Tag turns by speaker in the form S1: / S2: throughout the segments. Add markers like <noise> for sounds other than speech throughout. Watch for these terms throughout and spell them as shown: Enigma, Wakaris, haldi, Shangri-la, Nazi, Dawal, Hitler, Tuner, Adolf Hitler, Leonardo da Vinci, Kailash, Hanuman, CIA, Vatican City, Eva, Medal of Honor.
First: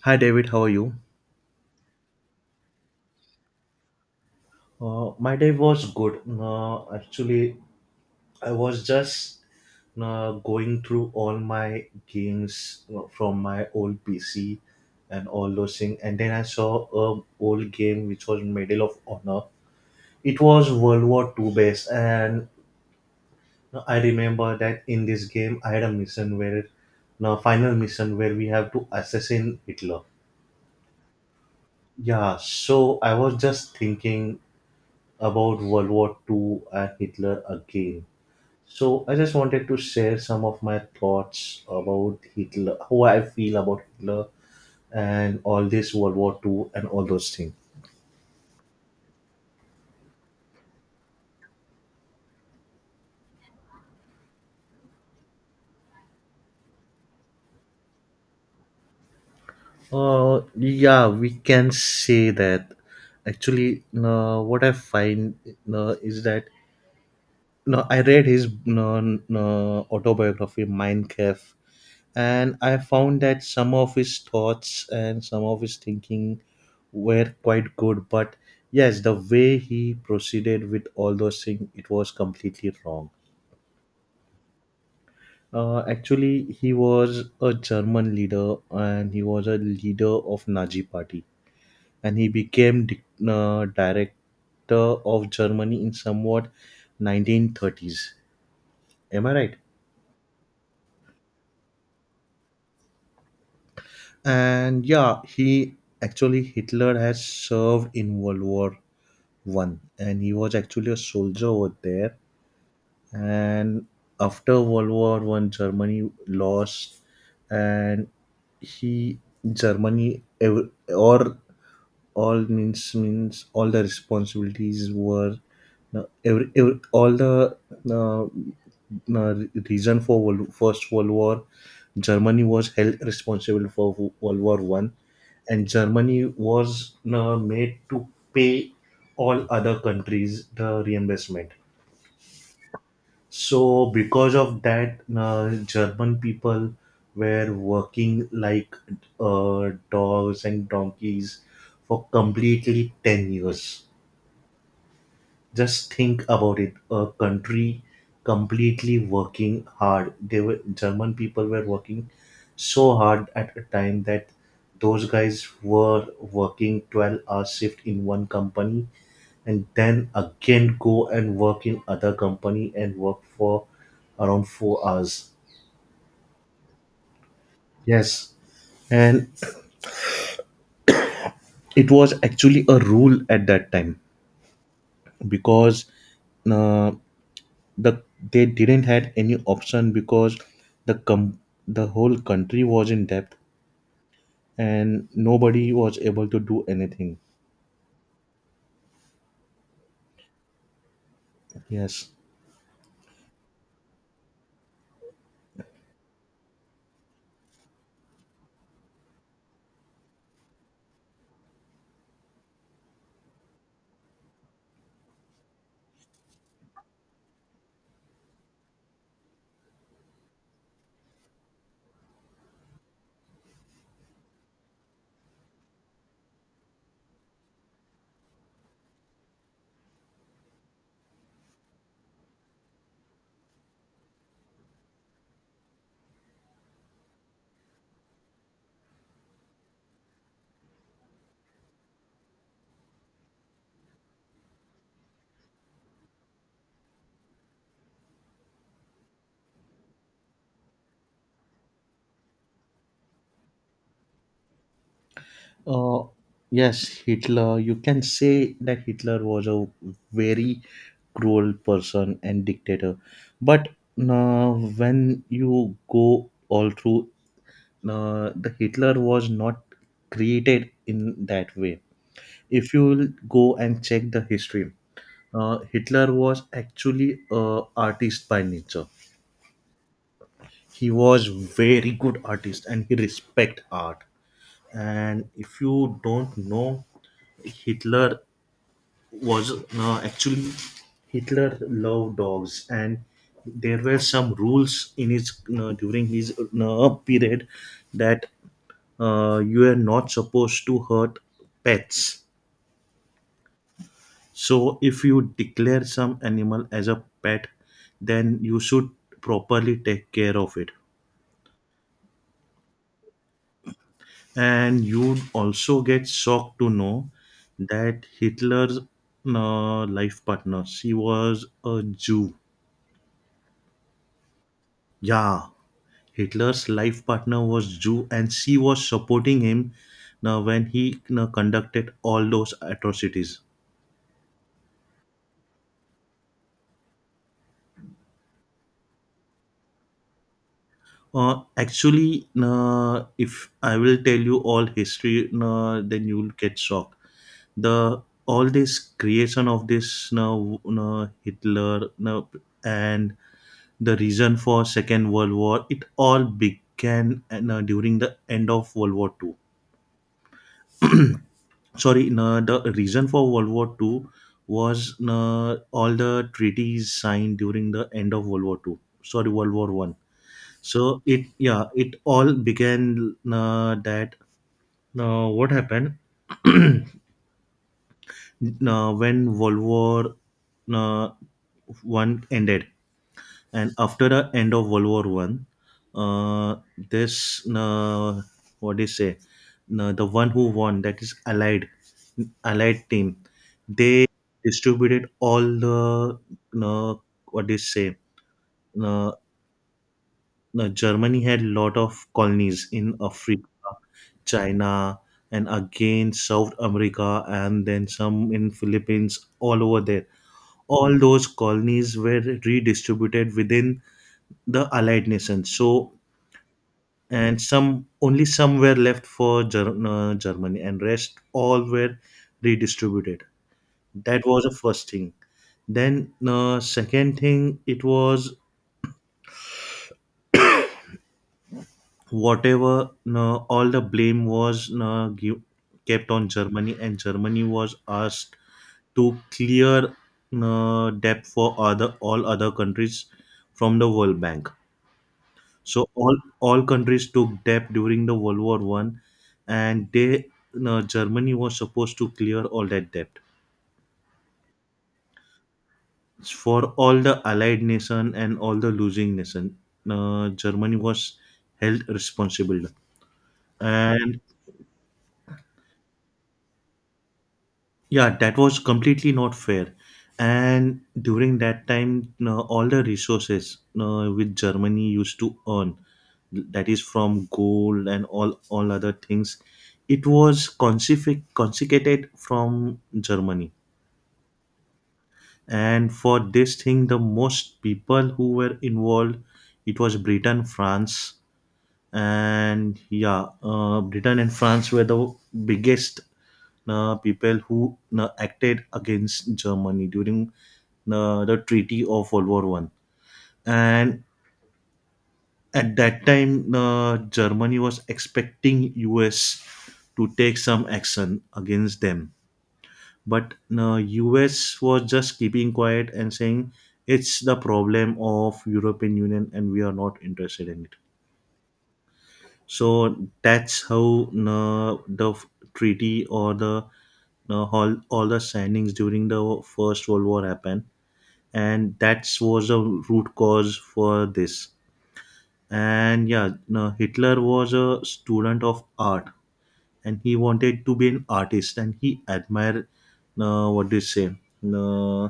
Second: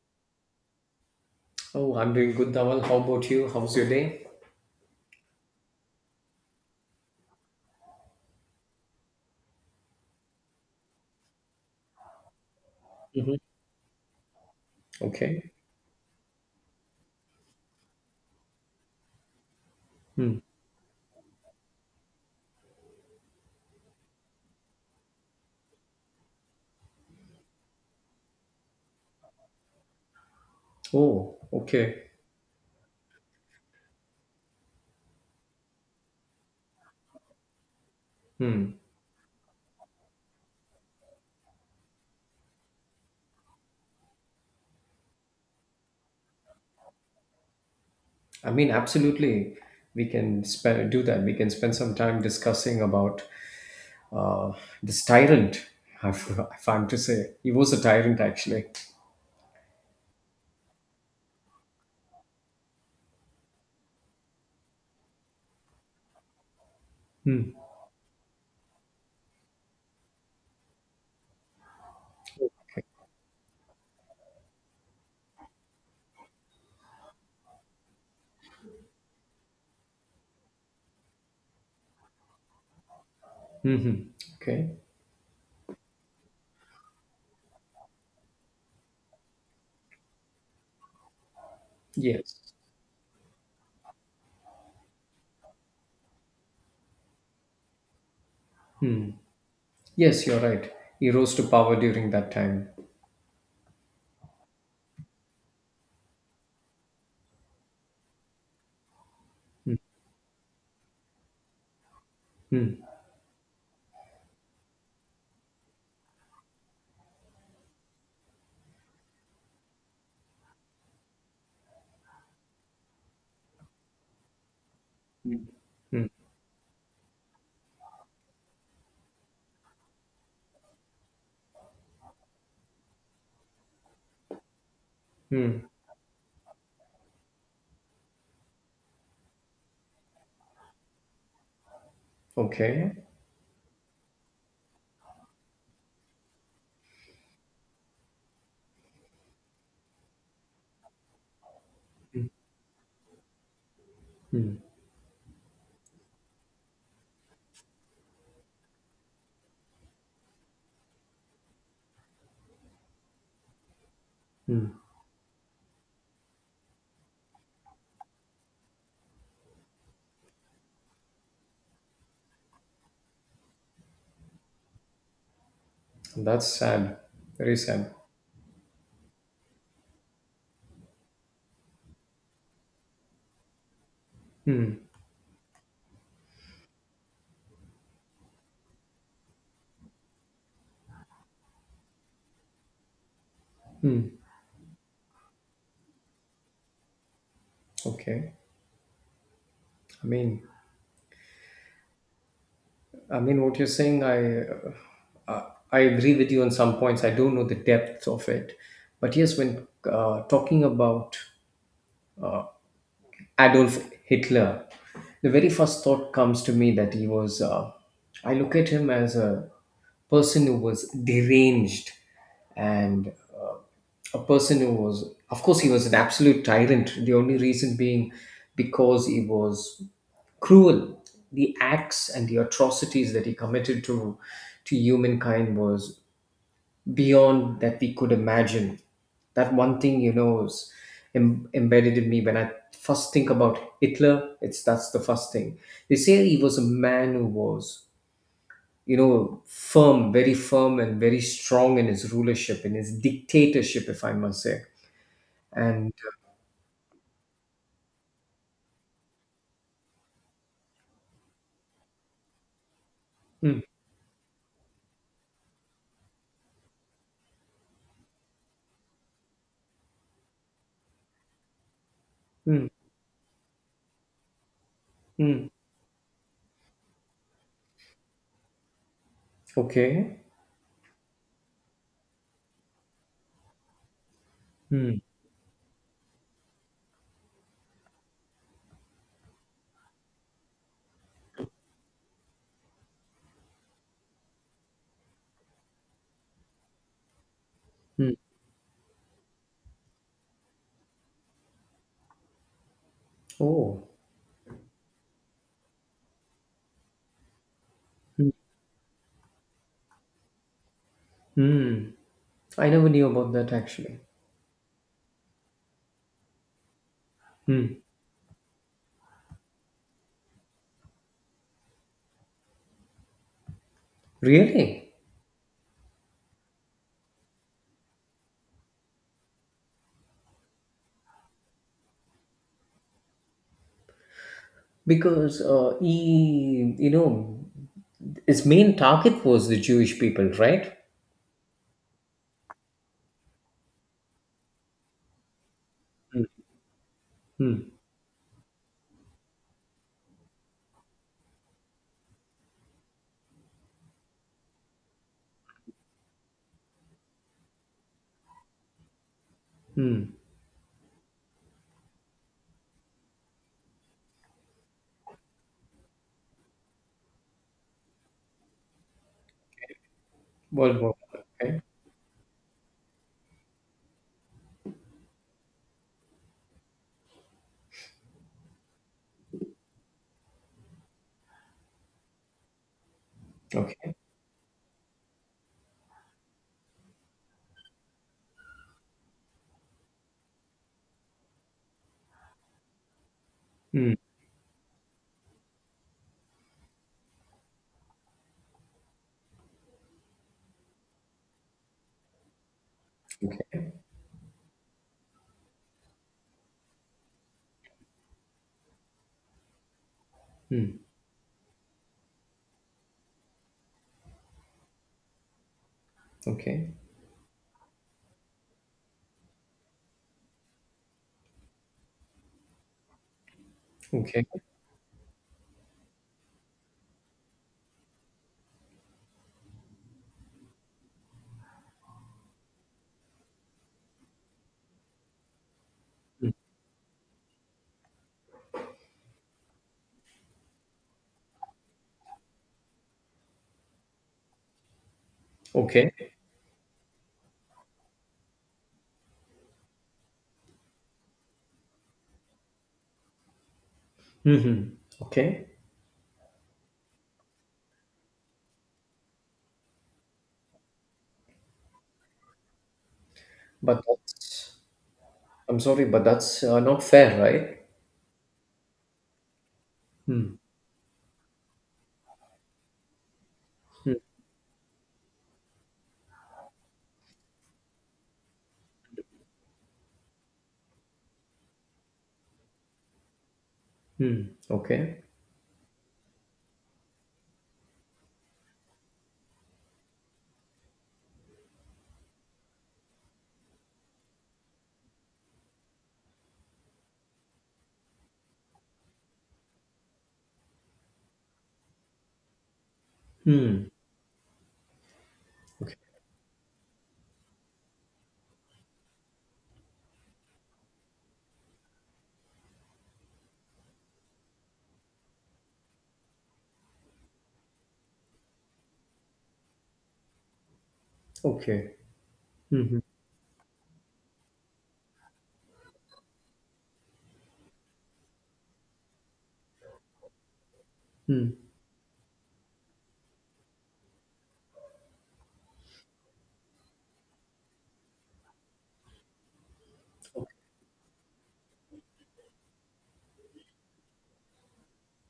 S1: Hi David, how are you?
S2: Oh, I'm doing good, Dawal. How about you? How's your day?
S1: My day was good. Actually, I was just going through all my games
S2: Mhm.
S1: from my old PC and all
S2: Okay.
S1: those things, and then I saw a old game which was Medal of Honor.
S2: Hmm.
S1: It was World War Two based, and I remember that in this game I had a mission where, no final mission where we have to assassinate Hitler.
S2: Oh, okay.
S1: Yeah, so I was just thinking about World War Two and Hitler again.
S2: Hmm.
S1: So I just wanted to share some of my thoughts about Hitler, how I feel about Hitler and all this World War Two and all those things.
S2: I mean, absolutely. We can spend do that. We can spend some time discussing about uh, this tyrant. <laughs> I if I'm to say, he was a tyrant actually.
S1: Yeah, we can say that. Actually, no, what I find no, is that
S2: Hmm.
S1: No, I read his no, no, autobiography, Minecraft, and I found that some of his thoughts and some of his thinking were quite good. But yes, the way he proceeded with all those things, it was completely wrong.
S2: Hmm. Okay.
S1: Actually, he was a German leader and he was a leader of Nazi party. And he
S2: Yes.
S1: became director of Germany in somewhat 1930s.
S2: Hmm.
S1: Am I right?
S2: Yes, you're right. He rose to power during that time.
S1: And yeah, he actually, Hitler has served in world war
S2: Hmm.
S1: one and he was actually a soldier over there.
S2: Hmm.
S1: And after world war one Germany lost. And he germany ev- or all means all the responsibilities were uh,
S2: Hmm.
S1: every, every all the uh, uh, reason for first world war, Germany was held responsible for world war one.
S2: Hmm.
S1: And Germany was made to pay all other countries the reimbursement.
S2: Okay.
S1: So, because of that, German people were working like dogs and donkeys for completely 10 years.
S2: Hmm.
S1: Just think about it, a country completely working hard. They were, German people were working so hard at a time that
S2: Hmm.
S1: those guys were working 12-hour shift in one company and then again go and work in other company and work for around 4 hours.
S2: That's sad. Very sad.
S1: Yes. And it was actually a rule at that time
S2: Hmm.
S1: because uh, the they didn't had any option because the com- the whole country was in debt
S2: Hmm.
S1: and nobody was able to do anything.
S2: Okay. I mean,
S1: yes
S2: I mean what you're saying. I I agree with you on some points. I don't know the depth of it, but yes, when talking about Adolf Hitler, the very first thought comes to me that he was. I look at him as a person who was deranged and a person who was, of course, he was an absolute tyrant. The only reason being because he was cruel. The acts and the atrocities that he committed to humankind was beyond that we could imagine. That one thing, is embedded in me when I first think about Hitler. It's that's the first thing. They say he was a man who was, firm, very firm, and very strong in his rulership, in his dictatorship, if I must say and
S1: uh yes Hitler, you can say that Hitler was a very cruel person and dictator,
S2: Mm,
S1: but uh, when you go all through the Hitler was not created in that way.
S2: mm,
S1: If you go and check the history,
S2: mm.
S1: Hitler was actually a artist by nature.
S2: Okay.
S1: He was very good artist and he respect art.
S2: Mm,
S1: And if you don't know, Hitler was actually, Hitler loved dogs, and there were some rules in his during his period
S2: mm.
S1: that you are not supposed to hurt pets.
S2: Oh,
S1: So if you declare some animal as a pet,
S2: mm,
S1: then you should properly take care of it.
S2: mm. I never knew about that actually.
S1: And you also get shocked to know
S2: Mm.
S1: that Hitler's life partner, she was a Jew.
S2: Really?
S1: Yeah, Hitler's life partner was Jew, and she was supporting him when he conducted all those atrocities.
S2: Because his main target was the Jewish people, right?
S1: Actually, if I will tell you all history, then you will get shocked.
S2: Mm,
S1: The all this creation of this Hitler and the reason for Second World War, it all began during the end of World War Two.
S2: mm.
S1: Sorry, no. the reason for World War Two was no. all the treaties signed during the end of World War Two. Sorry, World War One.
S2: World War
S1: So it,
S2: One, Okay.
S1: yeah, it all began that what happened <clears throat> when world war uh, one ended. And
S2: Okay.
S1: after the end of world war one, uh, this, what do you say, the one who won, that is allied, allied team,
S2: Mm,
S1: they distributed all the uh, what do you say, uh, Germany had lot of colonies in Africa,
S2: okay.
S1: China, and again South America, and then some in Philippines, all over there.
S2: Mm,
S1: All those colonies were redistributed within the Allied nations. So
S2: okay.
S1: and some, only some were left for Germany, and rest all were redistributed.
S2: Okay.
S1: That was the first thing. Then second thing, it was whatever all the blame was kept on Germany, and Germany was asked to clear debt for other all other countries from the World Bank. So
S2: Okay.
S1: all countries took debt during the World War One, and they, Germany was supposed to clear all that debt
S2: Mm-hmm. Okay.
S1: for all the Allied nation and all the losing nation. Germany was held responsible,
S2: But
S1: and
S2: that's, I'm sorry, but that's not fair, right?
S1: Yeah, that was completely not fair.
S2: Hmm.
S1: And during that time, no, all the resources
S2: Hmm.
S1: no, which Germany used to earn, that is from gold and all other things, it was confiscated from Germany.
S2: Mm. Okay.
S1: And for this thing, the most people who were involved, it was Britain, France, and yeah, Britain and France were the biggest people who acted against Germany during the treaty of world war one.
S2: Hmm.
S1: And
S2: Okay.
S1: at that time, Germany was expecting US to take some action against them, but US was just keeping quiet and saying it's the problem of European Union and we are not interested in it.
S2: Okay. Mhm.
S1: So that's how treaty or the all the signings during the First World War happened,
S2: Mm.
S1: and that was the root cause for this. And yeah, Hitler was a student of art, and he wanted to be an artist, and he admired what do you say? Uh,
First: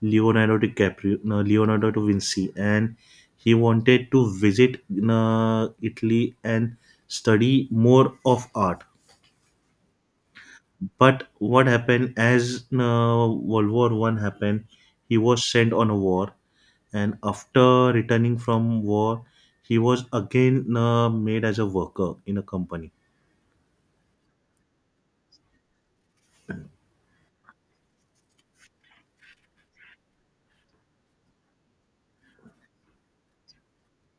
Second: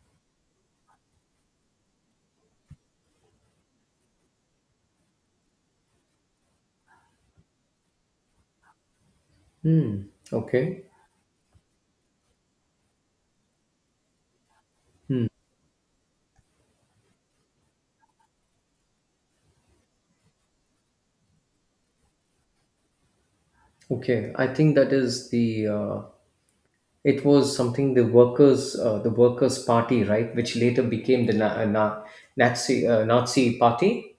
S1: Leonardo DiCaprio, no, Leonardo da Vinci, and he wanted to visit Italy and study more of art.
S2: Mm. Okay.
S1: But what happened, as World War One happened, he was sent on a war, and after returning from war, he was again made as a worker in a company.
S2: Okay. I think that is the. It was something the workers' party, right, which later became the Nazi party.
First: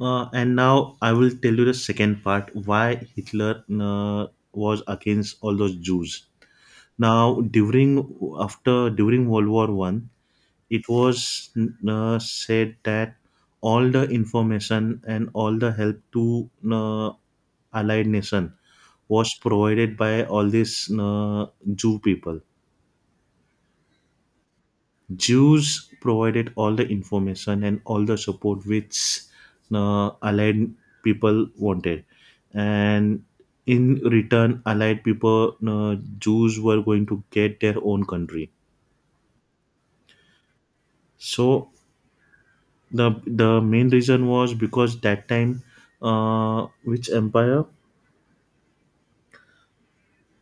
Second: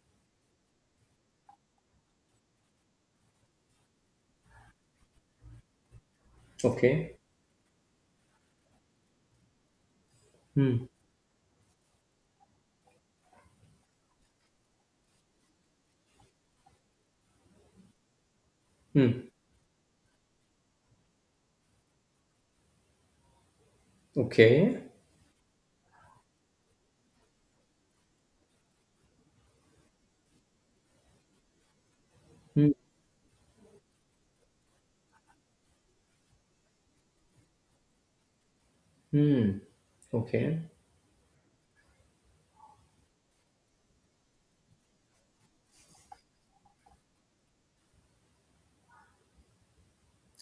S1: And now I will tell you the second part why Hitler was against all those Jews.
S2: Okay.
S1: Now, during World War One,
S2: Mm.
S1: it was said that all the information and all the help to allied nation
S2: Mm.
S1: was provided by all these Jew people.
S2: Okay.
S1: Jews provided all the information and all the support which allied people wanted,
S2: Mm.
S1: and in return, allied people, Jews were going to get their own country.
S2: Mm. Okay.
S1: So the main reason was, because that time which empire,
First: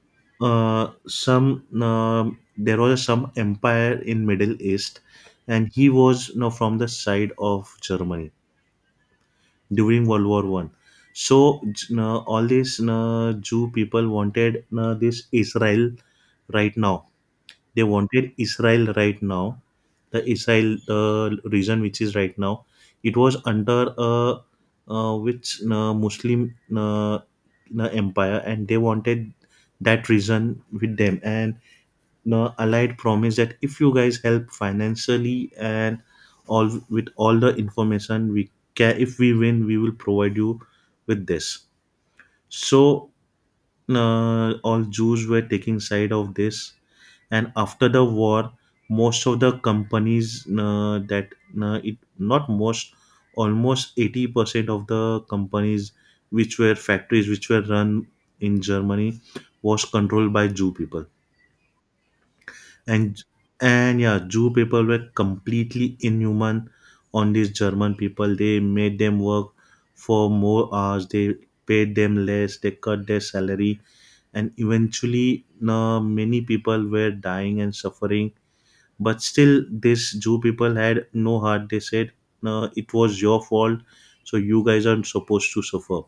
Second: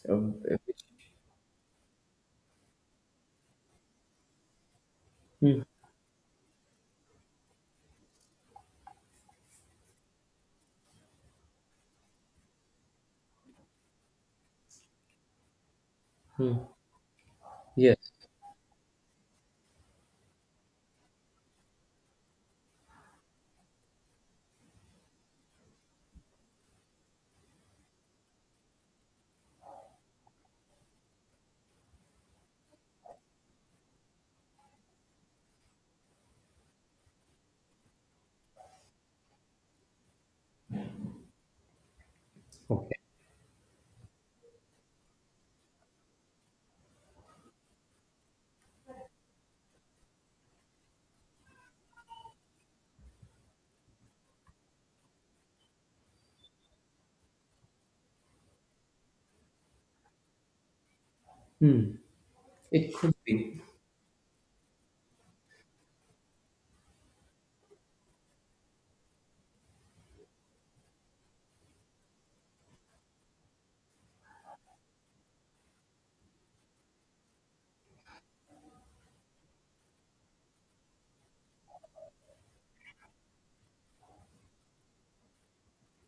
S2: Um, uh, which-
S1: some there was some empire in Middle East,
S2: mm.
S1: and he was, you know, from the side of Germany during world war one. So you know, all these, you know, Jew people wanted, you know, this Israel
S2: Mm.
S1: right now. They
S2: Yes.
S1: wanted Israel right now. The Israel, the region which is right now, it was under a which Muslim empire, and they wanted that region with them. And Allied promised that if you guys help financially and all with all the information we can, if we win, we will provide you with this.
S2: Okay.
S1: So all Jews were taking side of this, and after the war, most of the companies that it not most, almost 80% of the companies, which were factories which were run in Germany, was controlled by Jew people.
S2: Mm. It could
S1: And
S2: be.
S1: yeah, Jew people were completely inhuman on these German people. They made them work for more hours, they paid them less, they cut their salary, and eventually many people were dying and suffering, but still, this Jew people had no heart. They said, no, it was your fault, so you guys aren't supposed to suffer.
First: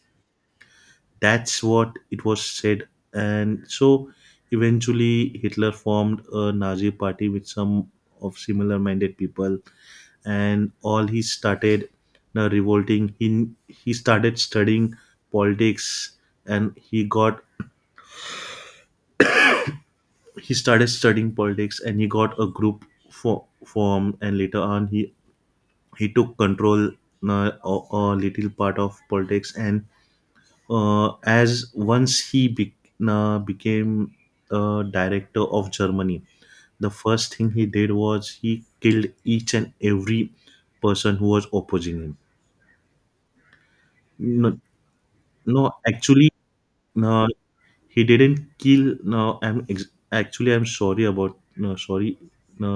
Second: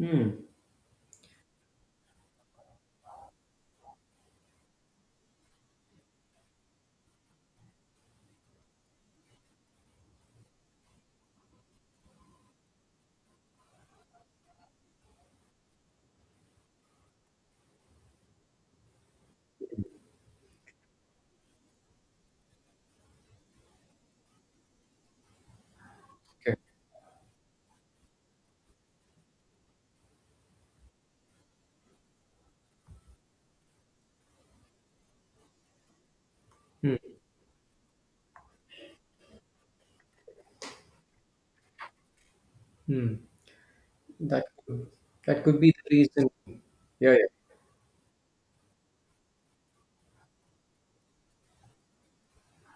S2: Mm.
S1: That's what it was said. And so eventually, Hitler formed a Nazi party with some of similar minded people, and all he started now revolting. He started studying politics, and he started studying politics and he got a group formed, and later on he took
S2: Okay.
S1: control uh, o- a little part of politics, and as once he became director of Germany, the
S2: Mm.
S1: first thing he did was he killed each and every person who was opposing him.
S2: Mm. That
S1: No,
S2: could, that could
S1: no
S2: be the reason.
S1: actually
S2: Yeah. Yeah.
S1: uh, he didn't kill no I'm ex- actually I'm sorry about no sorry no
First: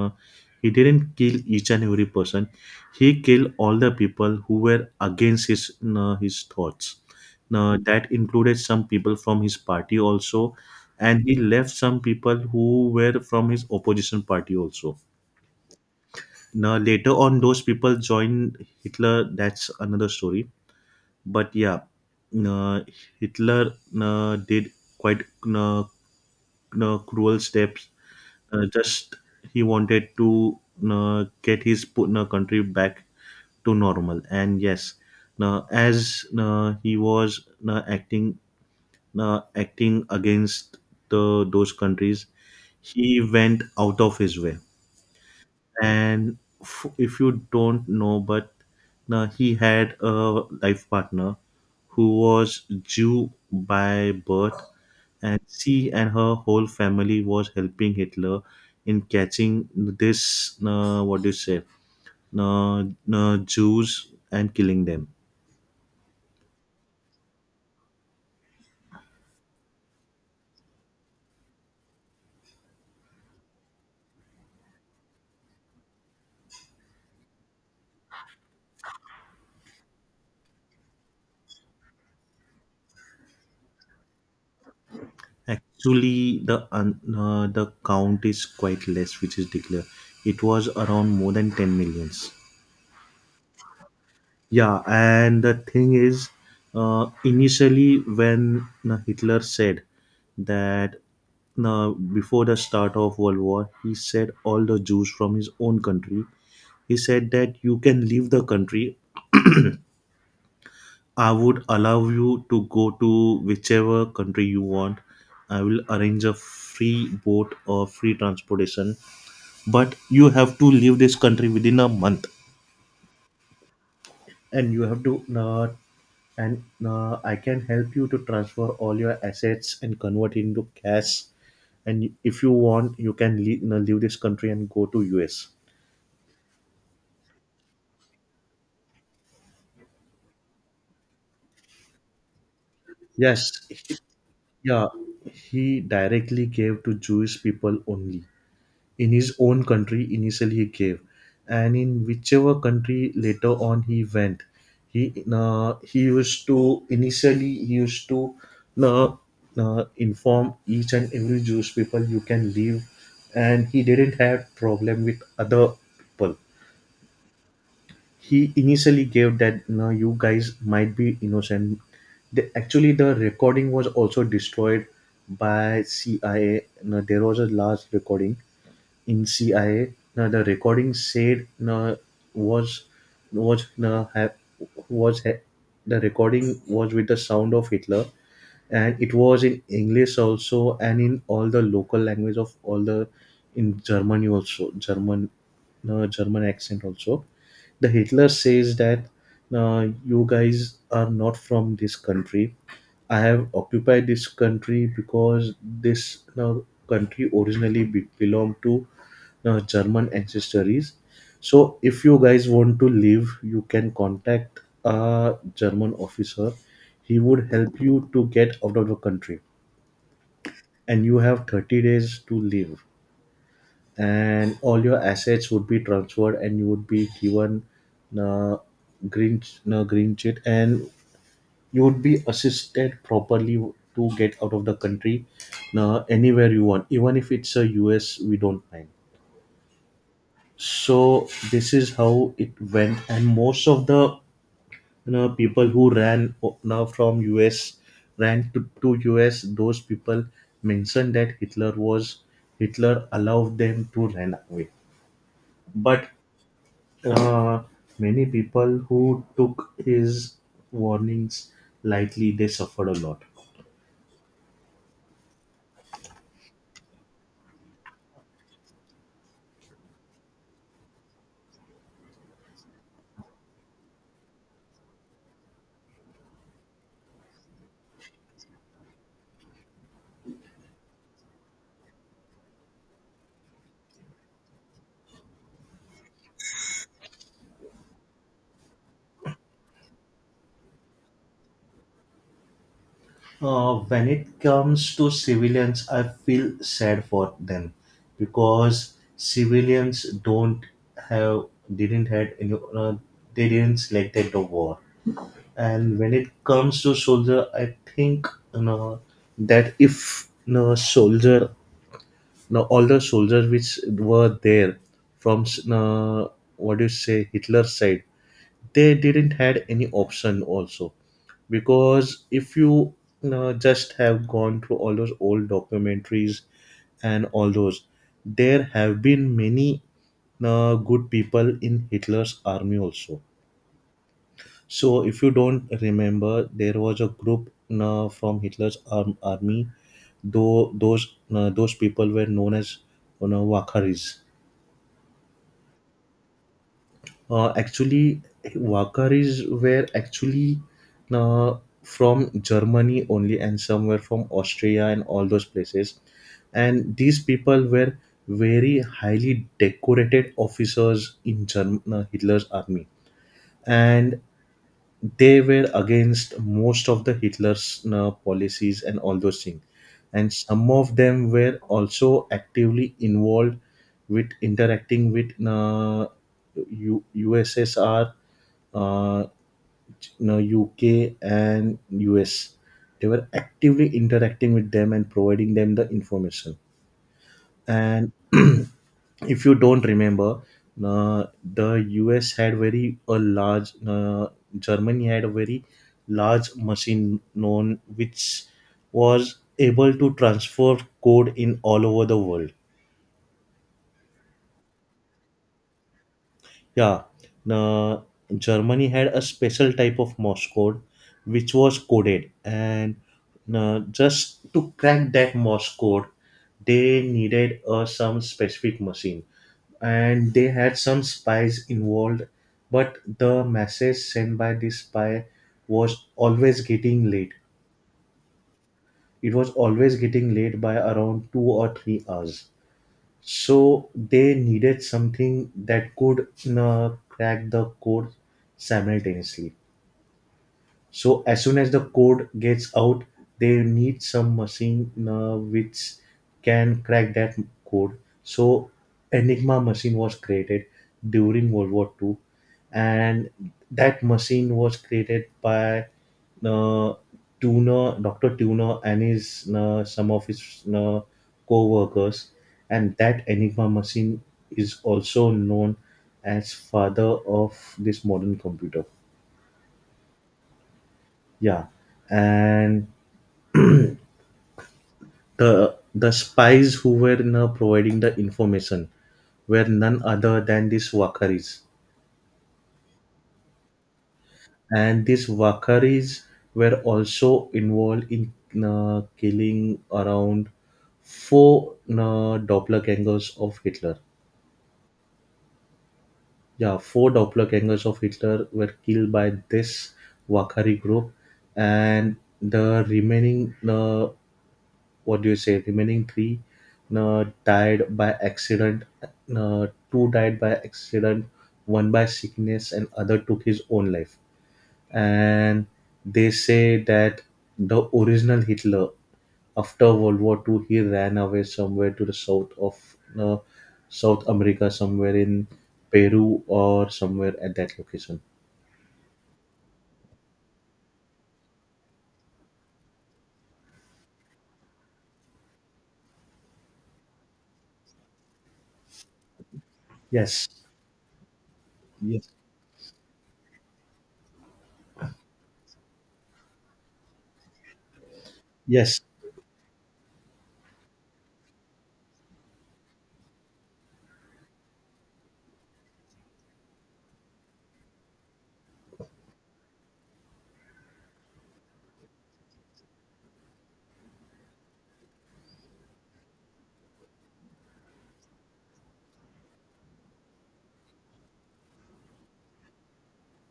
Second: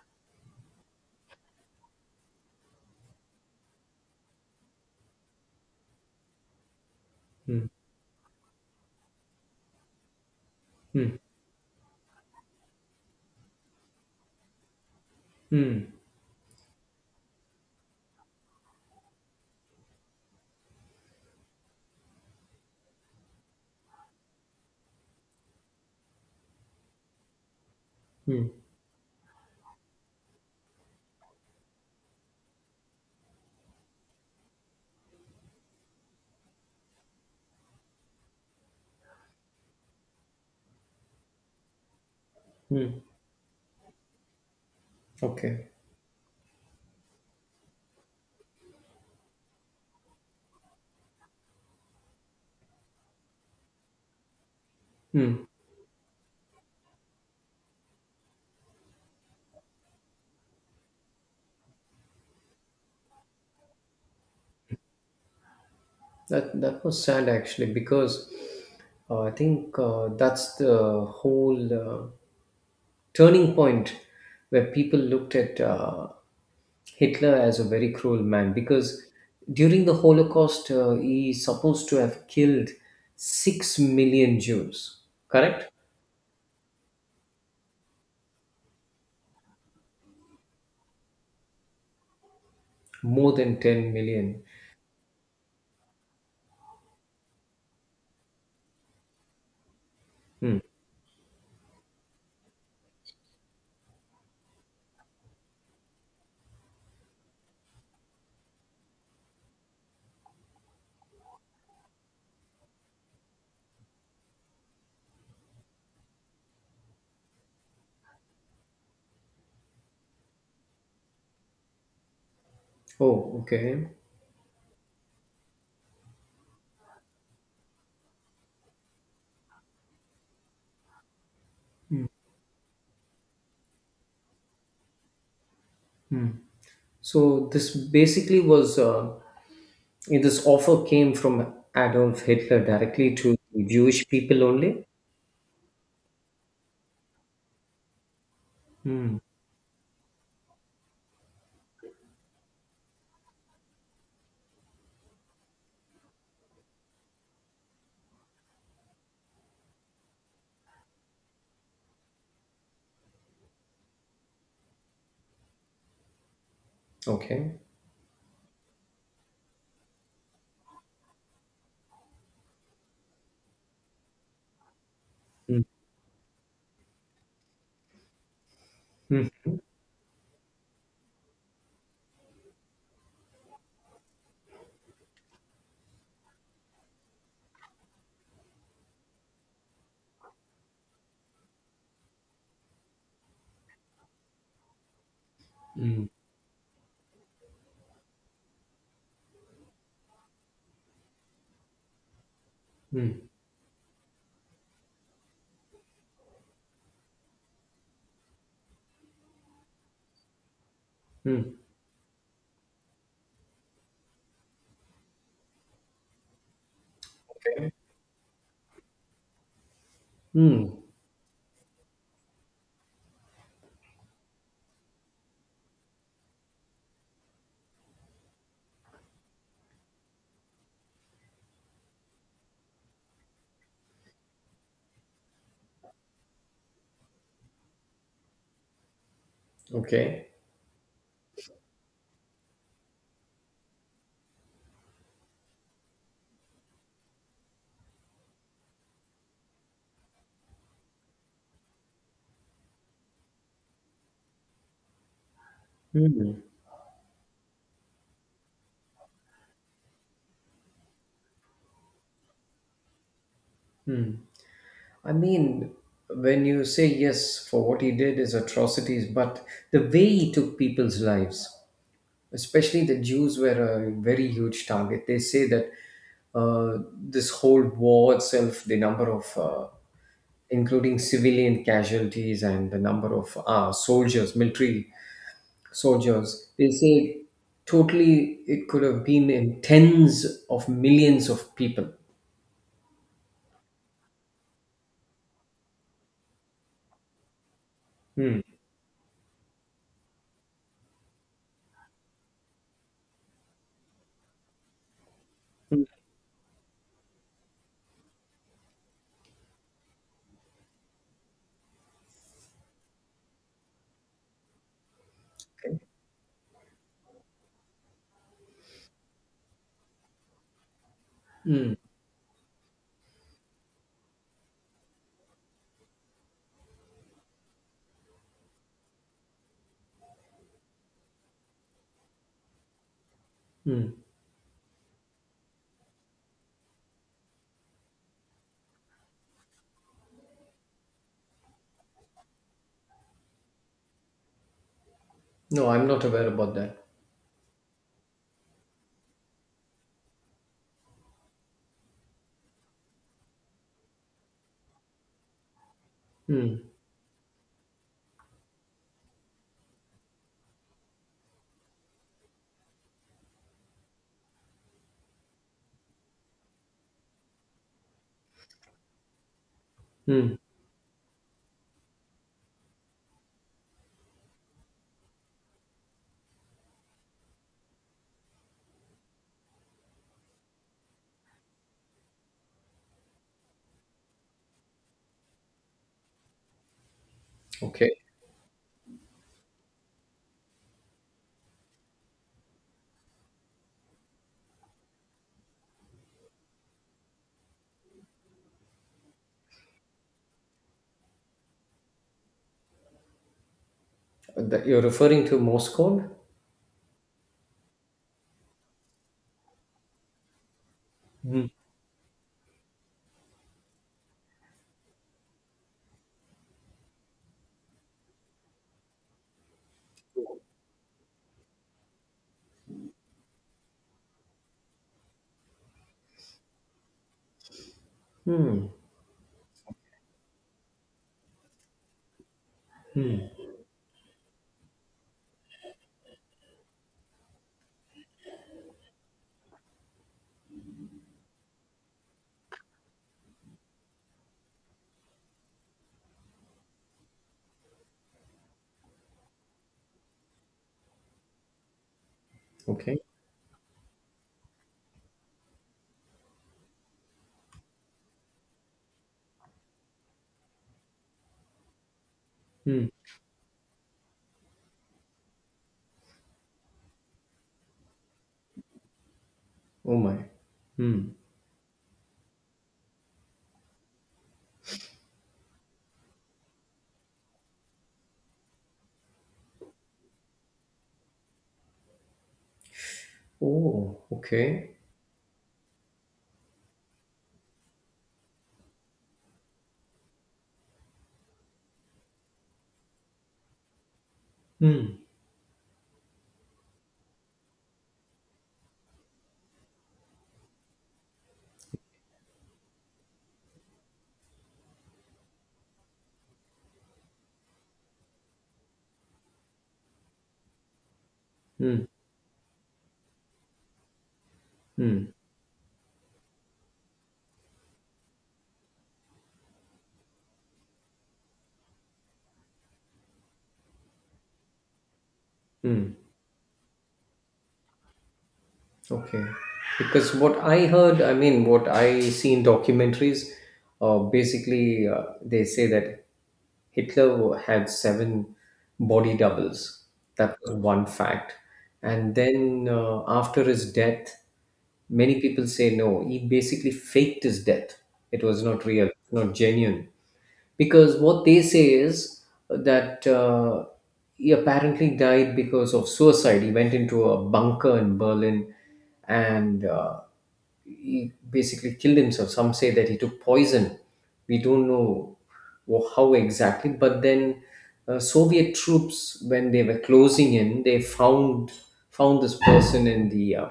S1: he didn't kill each and every person. He killed all the people who were against his thoughts.
S2: Mm.
S1: No, That included some people from his party also,
S2: Mm.
S1: and he left some people who were from his opposition party also.
S2: Mm.
S1: Now later on those people joined Hitler, that's another story. But yeah, uh, Hitler did quite uh, cruel steps.
S2: Hmm.
S1: Just he wanted to get his country back to normal. And yes, as he was acting against those countries.
S2: Hmm.
S1: He went out of his way,
S2: Okay.
S1: and if you don't know, but he had a life partner who was Jew by birth,
S2: Hmm.
S1: and she and her whole family was helping Hitler in catching this, what do you say, uh, Jews, and killing them.
S2: That was sad actually because I think that's the whole turning point where people looked at Hitler as a very cruel man because during the Holocaust he's supposed to have killed 6 million Jews. Correct?
S1: Actually, the count is quite less, which is declared. It was around more than 10 millions.
S2: More than 10 million.
S1: Yeah, and the thing is, initially, when Hitler said
S2: Hmm.
S1: that, before the start of World War, he said all the Jews from his own country. He said that you can leave the country. I would allow you to go to whichever country you want. I will arrange a free boat or free transportation, but you have to leave this country within a month.
S2: Oh, okay.
S1: and you have to uh, and I can help you to transfer all your assets and convert it into cash. And if you want, you can leave this country and go to US.
S2: Hmm. So this basically was. This offer came from Adolf Hitler directly to
S1: Yes,
S2: the Jewish people only?
S1: yeah, he directly gave to Jewish people only. In
S2: Hmm.
S1: his own country, initially he gave, and in whichever country later on he went, he used to, initially, he used to uh, inform each and every Jewish people you can leave. And he didn't have problem with other people.
S2: Okay.
S1: He initially gave that, no, you guys might be innocent. Actually, the recording was also destroyed
S2: Hmm.
S1: by CIA. No, there was a last recording in
S2: Hmm.
S1: CIA. Now the recording said, now, was was now ha- was ha- the recording was with the sound of Hitler, and it was in English also, and in all the local language of all the, in Germany also German,
S2: Hmm.
S1: no, German accent also. The Hitler says that, you guys are not from this country.
S2: Hmm.
S1: I have occupied this country because this now country originally belonged to German ancestries.
S2: Hmm.
S1: So if you guys want to leave, you can contact a German officer. He would
S2: Okay.
S1: help you to get out of the country,
S2: Hmm.
S1: and you have 30 days to leave. And all your assets would be transferred, and you would be given uh, green green sheet, and you would be assisted properly to get out of the country, anywhere you want, even if it's a US, we don't mind.
S2: Okay.
S1: So this is how it went, and most of the, people who ran o- now from us, ran to us, those people mentioned that Hitler allowed them to run away. But
S2: Hmm.
S1: uh, many people who took his warnings lightly, they suffered a lot.
S2: Hmm. I mean, when you say yes for what he did is atrocities, but the way he took people's lives, especially the Jews, were a very huge target. They say that this whole war itself, the number of including civilian casualties and the number of soldiers, military soldiers. They say totally it could have been in tens of millions of people.
S1: When it comes to civilians, I feel sad for them
S2: Hmm.
S1: because civilians don't have didn't had any, they didn't selected the war.
S2: Hmm.
S1: And when it comes to soldier, I think, you know that if, soldier, all the soldiers which were there from,
S2: Okay.
S1: what do you say, Hitler's side, they didn't had any option also.
S2: Hmm.
S1: Because if you, just have gone through all those old documentaries and all those, there have been many good people in Hitler's army also.
S2: Hmm.
S1: So if you don't remember, there was a group, from Hitler's army, though those people were known as, Wakaris.
S2: No, I'm not aware about that.
S1: Actually, Wacker is were actually, uh, from Germany only, and somewhere from Austria and all those places.
S2: Hmm.
S1: And these people were very highly decorated officers in Hitler's army. And they were against most of the Hitler's policies and all those things. And
S2: Hmm.
S1: some of them were also actively involved with interacting with, USSR, uh, UK, and US. They were actively interacting with them and providing them the information.
S2: Okay.
S1: And <clears throat> if you don't remember, uh, the us had very a large Germany had a very large machine known, which was able to transfer code in all over the world.
S2: That you're referring to Morse code?
S1: Yeah, uh, Germany had a special type of Morse code,
S2: Hmm.
S1: which was coded. And just to crack that Morse code, they needed some specific machine, and they had some spies involved. But the message sent by the spy was always getting late.
S2: Hmm.
S1: It was always getting late by around 2 or 3 hours, so they needed something that could, crack the code simultaneously. So as soon as the code gets out, they need some machine which can crack that code. So Enigma machine was created during World War II,
S2: Okay.
S1: and that machine was created by, uh, Doctor Tuner, and his, some of his co-workers,
S2: Hmm.
S1: and that Enigma machine is also known as father of this modern computer.
S2: Oh my. Hmm.
S1: Yeah. And the spies who were, providing the information were none other than these Wakaris,
S2: Oh, okay.
S1: and these Wakaris were also involved in, killing around four doppelgangers of Hitler.
S2: Hmm.
S1: Yeah, four doppelgangers of Hitler were killed by this Wakari group, and the remaining, what do you say, remaining three, died by accident. Two died by accident,
S2: Hmm.
S1: one by sickness, and other took his own life.
S2: Hmm.
S1: And they say that the original Hitler, after World War II, he ran away somewhere to the south of, uh, South America, somewhere in
S2: Hmm.
S1: Peru or somewhere at that location.
S2: Okay. Because what I heard, I mean, what I see in documentaries, basically they say that Hitler had seven body doubles. That
S1: Yes.
S2: was one fact. And
S1: Yes.
S2: then after his death, many people say no, he basically faked his death. It was not real,
S1: Yes.
S2: not genuine because what they say is that he apparently died because of suicide. He went into a bunker in Berlin and he basically killed himself. Some say that he took poison. We don't know how exactly, but then Soviet troops, when they were closing in, they found this person in the uh,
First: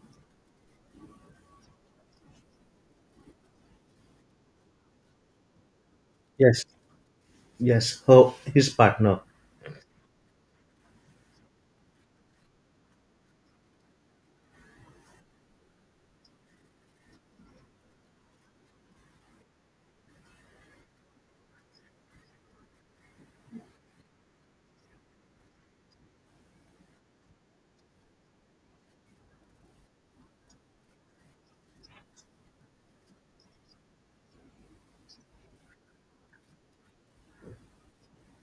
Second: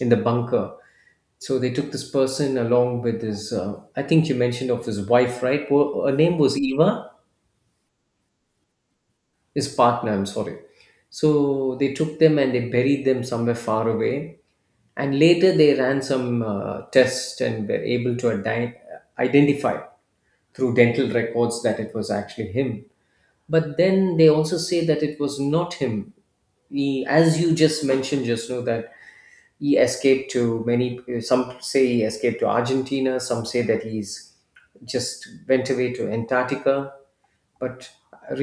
S2: in the bunker, so they took this person along with I think you mentioned of his wife, right? Her name was
S1: Yes.
S2: Eva,
S1: Yes, her his partner.
S2: his partner, I'm sorry. So they took them and they buried them somewhere far away. And later they ran some tests and were able to identify through dental records that it was actually him, but then they also say that it was not him. He, as you just mentioned just now, that he escaped to many, some say he escaped to Argentina, some say that he's just went away to Antarctica, but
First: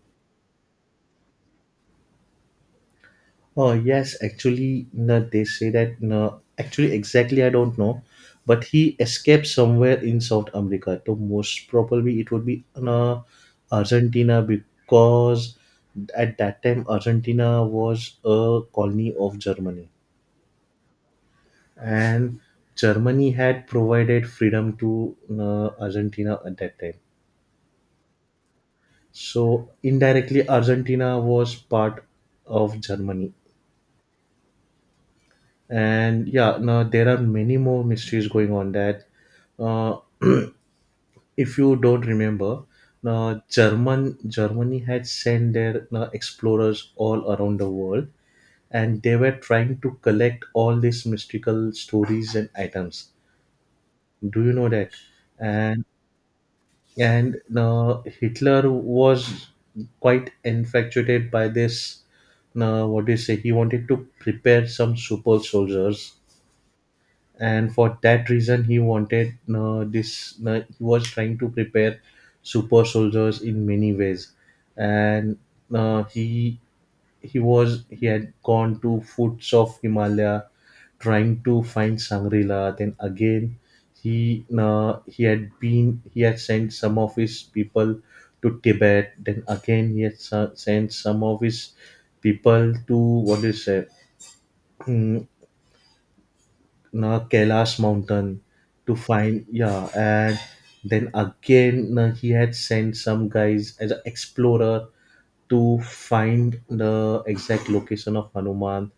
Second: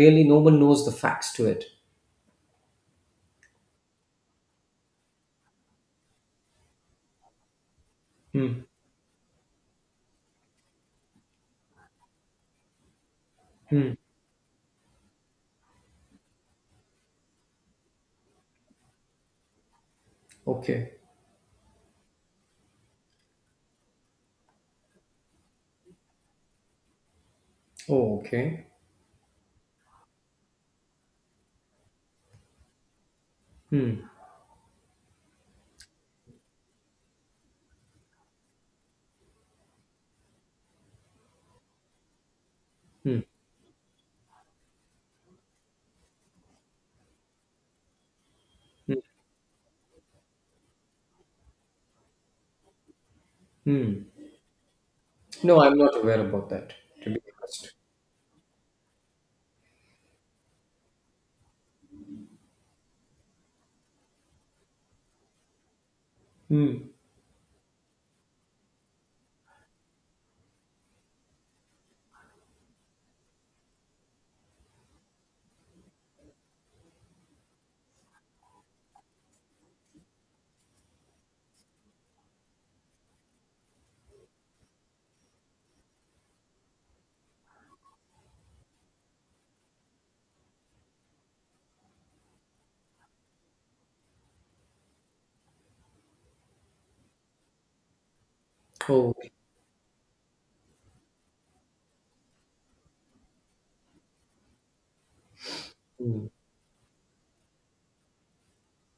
S2: really no one knows the facts to it.
S1: Oh yes, actually, no, they say that, no, actually, exactly I don't know,
S2: Hmm.
S1: but he escaped somewhere in South America. So most probably it would be, no,
S2: Hmm.
S1: Argentina, because at that time Argentina was a colony of Germany,
S2: Okay.
S1: and Germany had provided freedom to, no, Argentina at that time.
S2: Oh, okay.
S1: So indirectly, Argentina was part of Germany.
S2: Hmm.
S1: And yeah, now there are many more mysteries going on, that uh, if you don't remember,
S2: Hmm.
S1: Germany had sent their explorers all around the world,
S2: Hmm.
S1: and they were trying to collect all these mystical stories and items.
S2: Hmm.
S1: Do you know that?
S2: No, I'm
S1: and
S2: not aware about that, to be
S1: and
S2: honest.
S1: Hitler was quite infatuated by this, what do you say, he wanted to prepare some super soldiers.
S2: Hmm.
S1: And for that reason, he wanted, this, he was trying to prepare super soldiers in many ways. And uh, he he had gone to foots of Himalaya, trying to find Shangri-La. Then again, he had sent some of his people to Tibet. Then again, he had sent some of his people to, what do you say, <clears throat> na Kailash mountain to
S2: Oh.
S1: find, yeah, and then again, he had sent some guys as an explorer to
S2: Hmm.
S1: find the exact location of Hanuman.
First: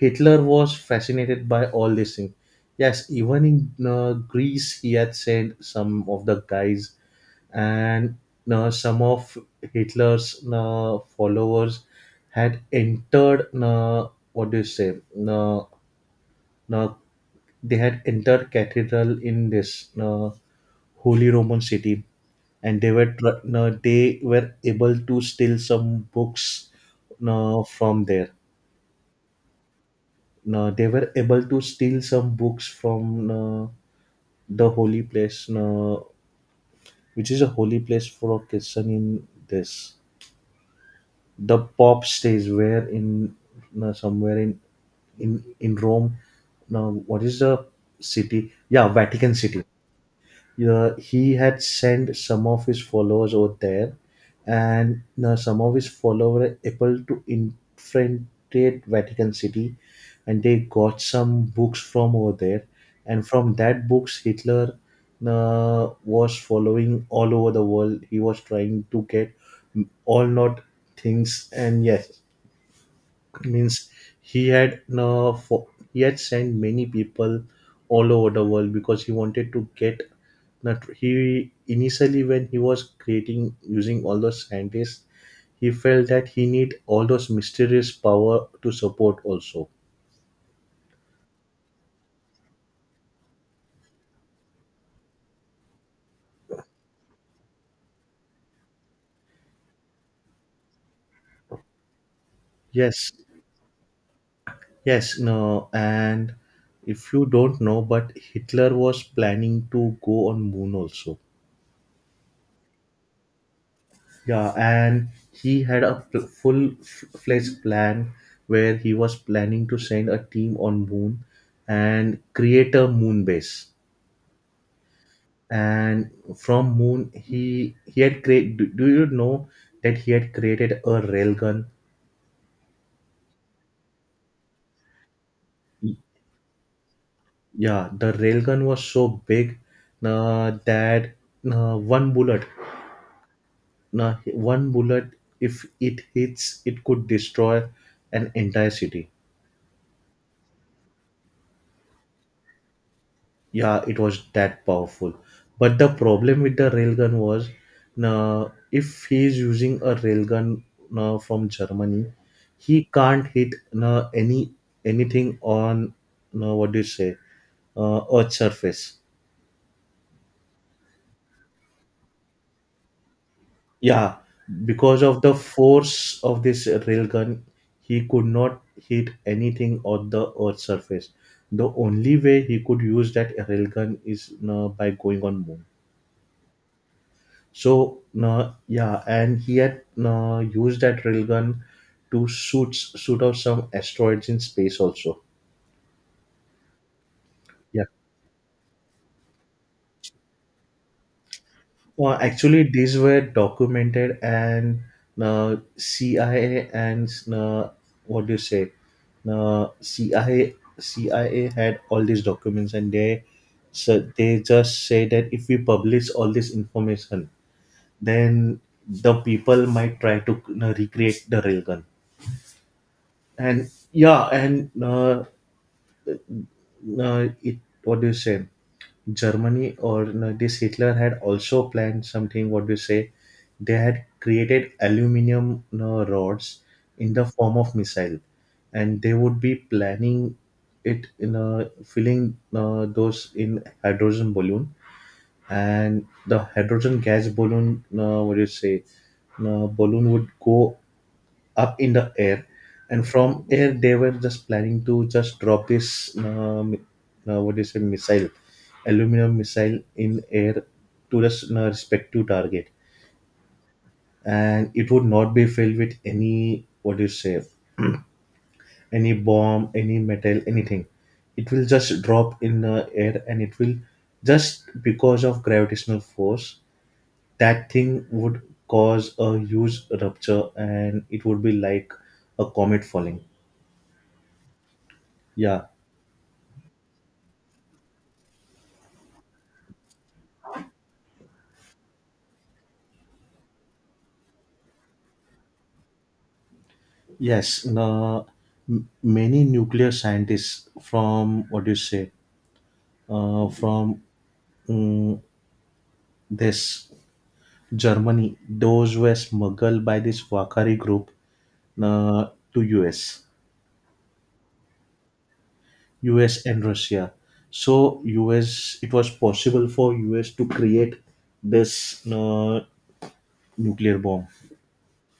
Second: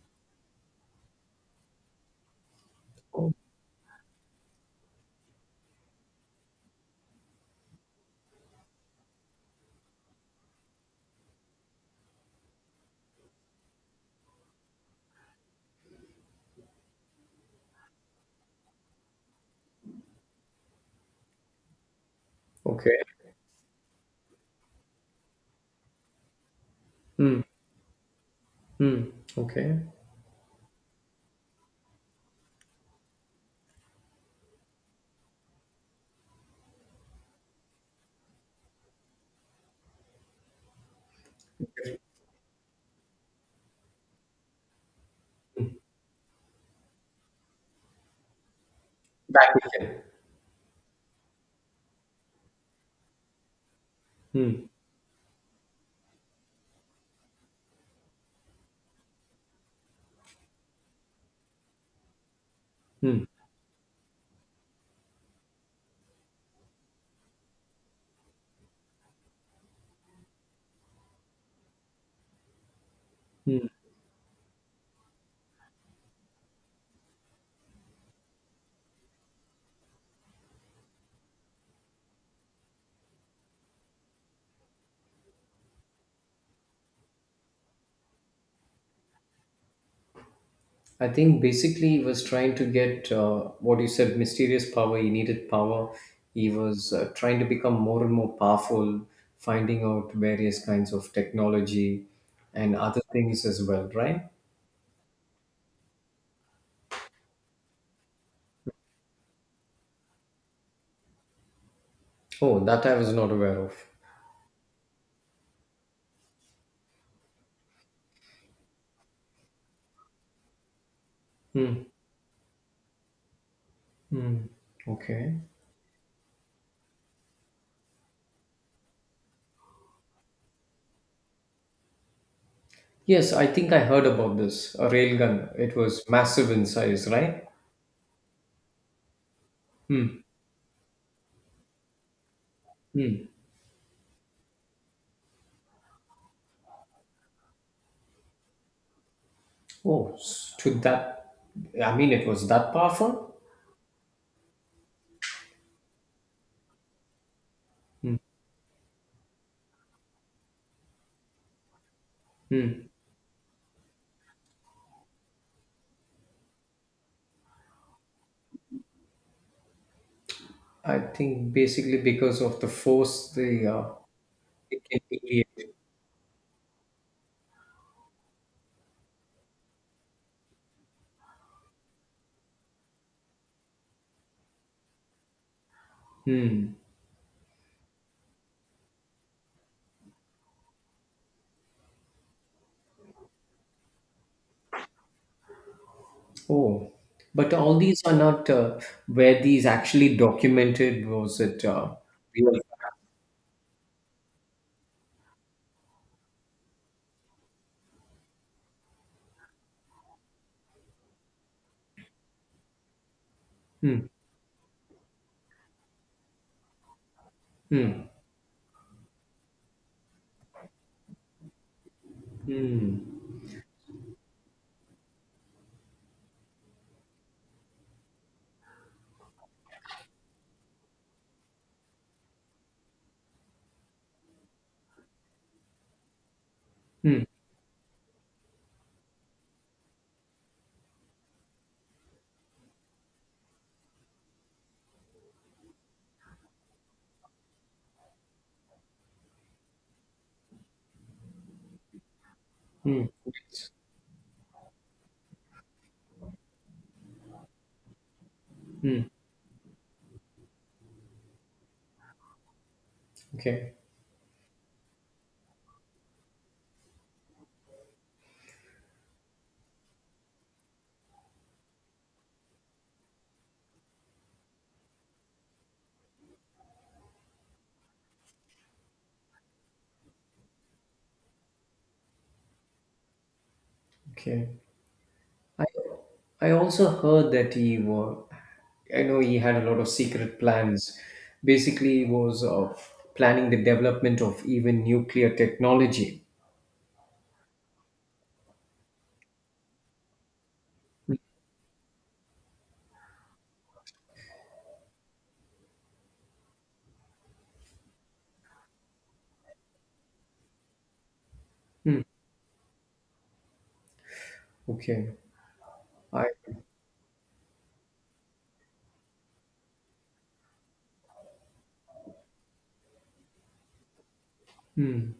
S1: Hitler was fascinated by all these things. Yes,
S2: Oh,
S1: even in, Greece, he had sent some of the guys, and some of Hitler's followers had entered, what do you say, uh, uh, they had entered cathedral in this, Holy Roman city, and they
S2: okay.
S1: were they were able to steal some books
S2: Hmm.
S1: from there.
S2: Hmm. Okay.
S1: They were able to steal some books from, the holy place, which is a holy place for a Christian in this. The Pope stays where, in, somewhere in Rome. Now, what is the city? Yeah, Vatican
S2: Back
S1: City.
S2: again.
S1: Yeah, he had sent some of his followers over there,
S2: Hmm.
S1: and some of his followers were able to infiltrate Vatican City, and they got some books from over there,
S2: Hmm.
S1: and from that books, Hitler was following all over the world. He was trying to get all not things, and yes,
S2: Hmm.
S1: means he had, he had sent many people all over the world because he wanted to get that. He initially, when he was creating using all those scientists, he felt that he need all those mysterious power to support also.
S2: I think basically he was trying to get what you said, mysterious power. He needed power. He was trying to become more and more powerful, finding out various kinds of technology and other
S1: Yes.
S2: things as well, right?
S1: Yes. No, and if you don't know, but Hitler was planning to go on moon also.
S2: Oh, that I was not aware of.
S1: Yeah, and he had a full-fledged plan where he was planning to send a team on moon
S2: Hmm.
S1: and create a moon base.
S2: Hmm. Okay.
S1: And from moon, he had create. Do you know that he had created a railgun?
S2: Yes, I think I heard about this. A railgun. It was massive in size, right?
S1: Yeah, the railgun was so big,
S2: Hmm.
S1: that, uh, one bullet,
S2: Hmm.
S1: one bullet, if it hits, it could destroy an entire city.
S2: Oh, to that. I mean, it was that powerful.
S1: Yeah, it was that powerful. But the problem with the railgun was, if he is using a railgun from Germany,
S2: Hmm.
S1: he can't hit, uh, any anything on, what do you say, earth surface.
S2: I think basically because of the force they
S1: Yeah,
S2: it can
S1: because of the
S2: create.
S1: force of this railgun, he could not hit anything on the earth surface. The only way he could use that railgun is, by going on moon.
S2: Hmm.
S1: So, no, yeah, and he had, no, used that railgun to shoot out some asteroids in space also.
S2: Oh, but all
S1: Yeah.
S2: these are not where these actually documented. Was it real?
S1: Actually, these were documented, and, CIA, and what do you say? CIA had all these documents, and they, so
S2: Hmm.
S1: they just say that if we publish all this information,
S2: Hmm.
S1: then the people might try to recreate the railgun.
S2: Hmm.
S1: And yeah, and it, what do you say? Germany, or no, this Hitler had also planned something. What do you say? They had created aluminium, no, rods in
S2: Hmm.
S1: the form of missile, and they would be planning it in a filling, those in hydrogen balloon, and the hydrogen gas balloon. What do you say? Balloon would go up in the air, and
S2: Hmm.
S1: from air,
S2: Yes.
S1: they were just planning to just drop this, what is it, missile,
S2: Hmm.
S1: aluminum missile in air to the respective target,
S2: Okay.
S1: and it would not be filled with any, what do you say, any bomb, any metal, anything. It will just drop in the air, and it will just, because of gravitational force, that thing would cause a huge rupture, and it would be like a comet falling.
S2: Okay.
S1: Yeah.
S2: I I also heard that he was. I know he had a lot of secret plans. Basically, he was planning the development of even nuclear technology.
S1: Yes, many nuclear scientists from, what do you say, from, mm, this Germany, those were smuggled by this Wakari group,
S2: Hmm.
S1: to US,
S2: Okay. I,
S1: US and Russia. So US, it was possible for US to create this nuclear bomb.
S2: hmm.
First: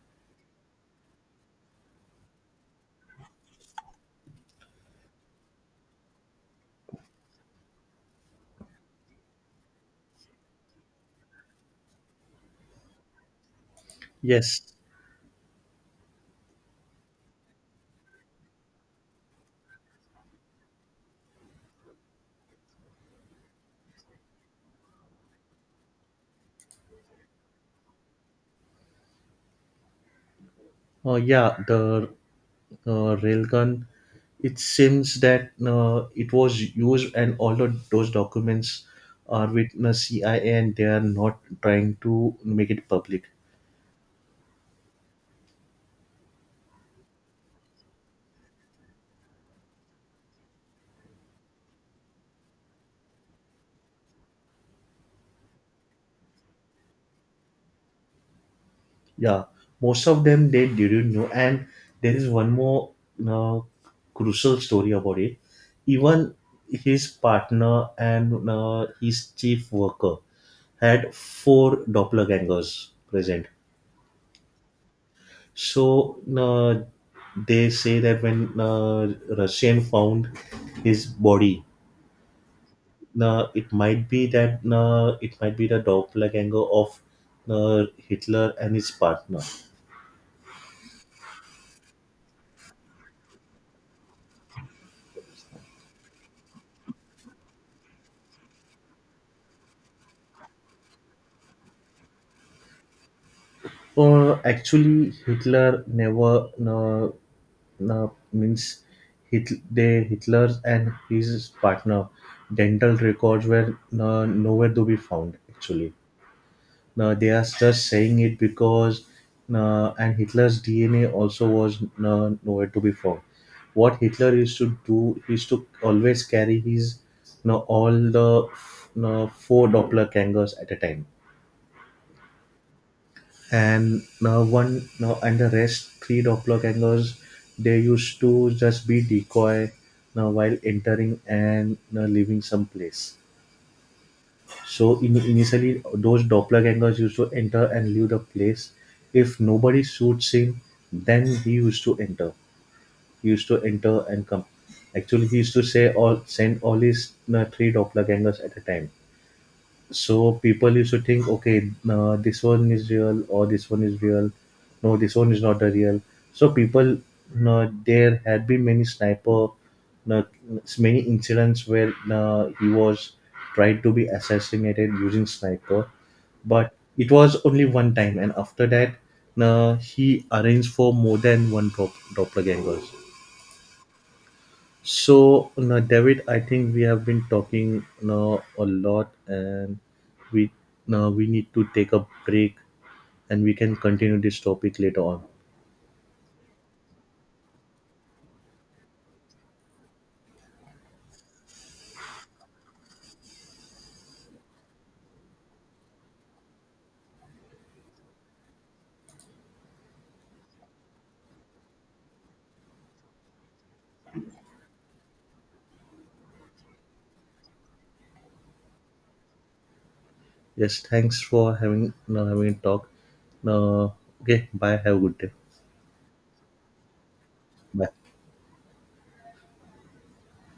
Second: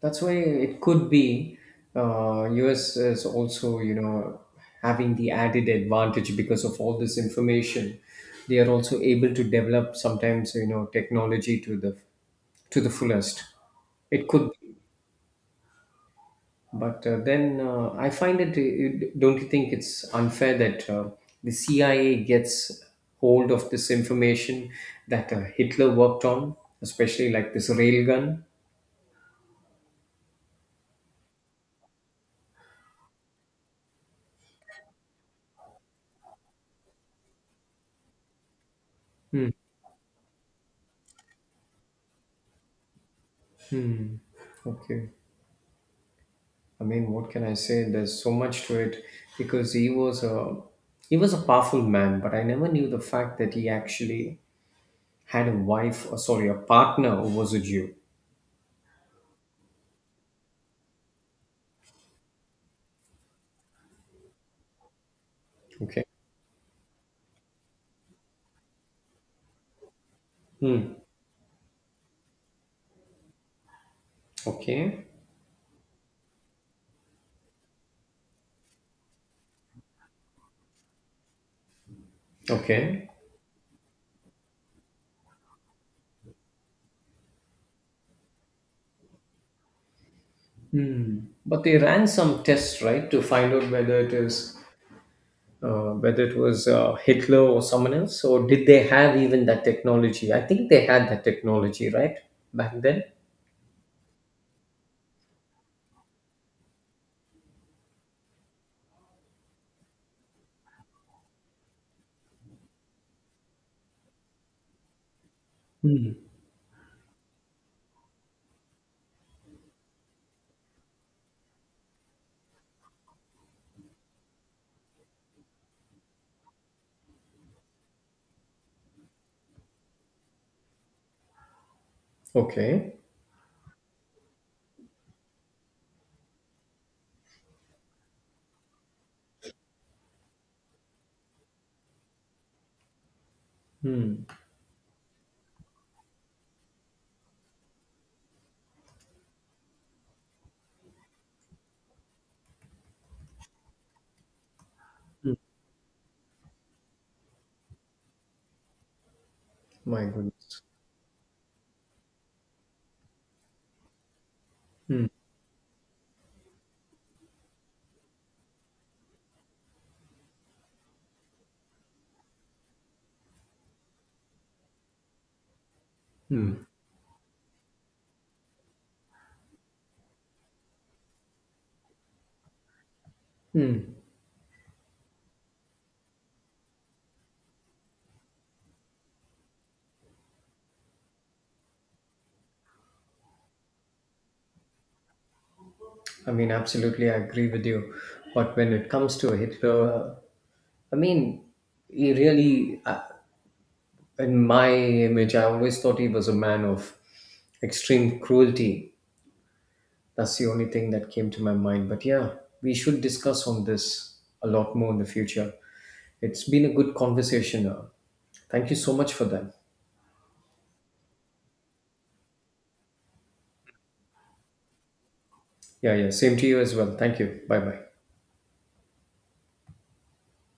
S2: That's why it could be US is also having the added advantage because of all this information. They are also able to develop sometimes technology to the fullest. It could
S1: Yes.
S2: be, but then I find it. Don't you think it's unfair that the CIA gets hold of this information that Hitler worked on, especially like this railgun?
S1: Oh yeah, the, railgun, it seems that, it was used, and all of those documents
S2: Hmm.
S1: are with the CIA, and they are not trying to make it public.
S2: Okay. I mean, what can I say? There's so much to it because he was a powerful man, but I never knew the fact that he actually had a wife, or sorry, a partner who was a Jew.
S1: Yeah, most of them they didn't know, and there is one more uh, crucial story about it.
S2: Okay.
S1: Even his partner and, his chief worker,
S2: Hmm.
S1: had four doppelgangers present.
S2: Okay.
S1: So they say that when Russian found his body,
S2: Okay.
S1: it might be the doppelganger of, Hitler and his partner.
S2: Hmm. But they ran some tests, right, to find out whether it was Hitler or someone else, or did they have even that technology? I think they had that technology, right, back then.
S1: Or actually, Hitler never, means Hitler, they Hitler and his partner dental records were, nowhere to be found actually.
S2: Hmm.
S1: No, they are just saying it because, and Hitler's DNA also was, nowhere to be found. What Hitler used to do, he used to always carry his, no, all the, no, four doppelgangers at a time,
S2: Okay.
S1: and now one, now, and the rest three doppelgangers, they used to just be decoy, now while entering and now leaving some place.
S2: Hmm.
S1: So in initially, those doppelgangers used to enter and leave the place. If nobody shoots him, then he used to enter. He used to enter and come. Actually,
S2: Hmm.
S1: he used to say all, send all his, three doppelgangers at a time,
S2: My
S1: so
S2: goodness.
S1: people used to think, okay, this one is real, or this one is real, no,
S2: Hmm.
S1: this one is not a real. So people, no, there had been many sniper, no, many incidents where he was tried to be assassinated using sniper,
S2: Hmm.
S1: but it was only one time, and after that, he arranged for more than one doppelgangers.
S2: Hmm.
S1: So, now, David, I think we have been talking now a lot, and we we need to take a break, and we can continue this topic later on.
S2: I mean, absolutely, I agree with you. But when it comes to Hitler, I mean, he really, in my image, I always thought he was a man of extreme cruelty. That's the only thing that came to my mind. But yeah, we should discuss on this a lot more in the future. It's been a good conversation. Thank you so much for that.
S1: Yes, thanks for having a talk. Now, okay, bye. Have a good day.
S2: Yeah, yeah, same to you as well. Thank you. Bye bye.
S1: Bye.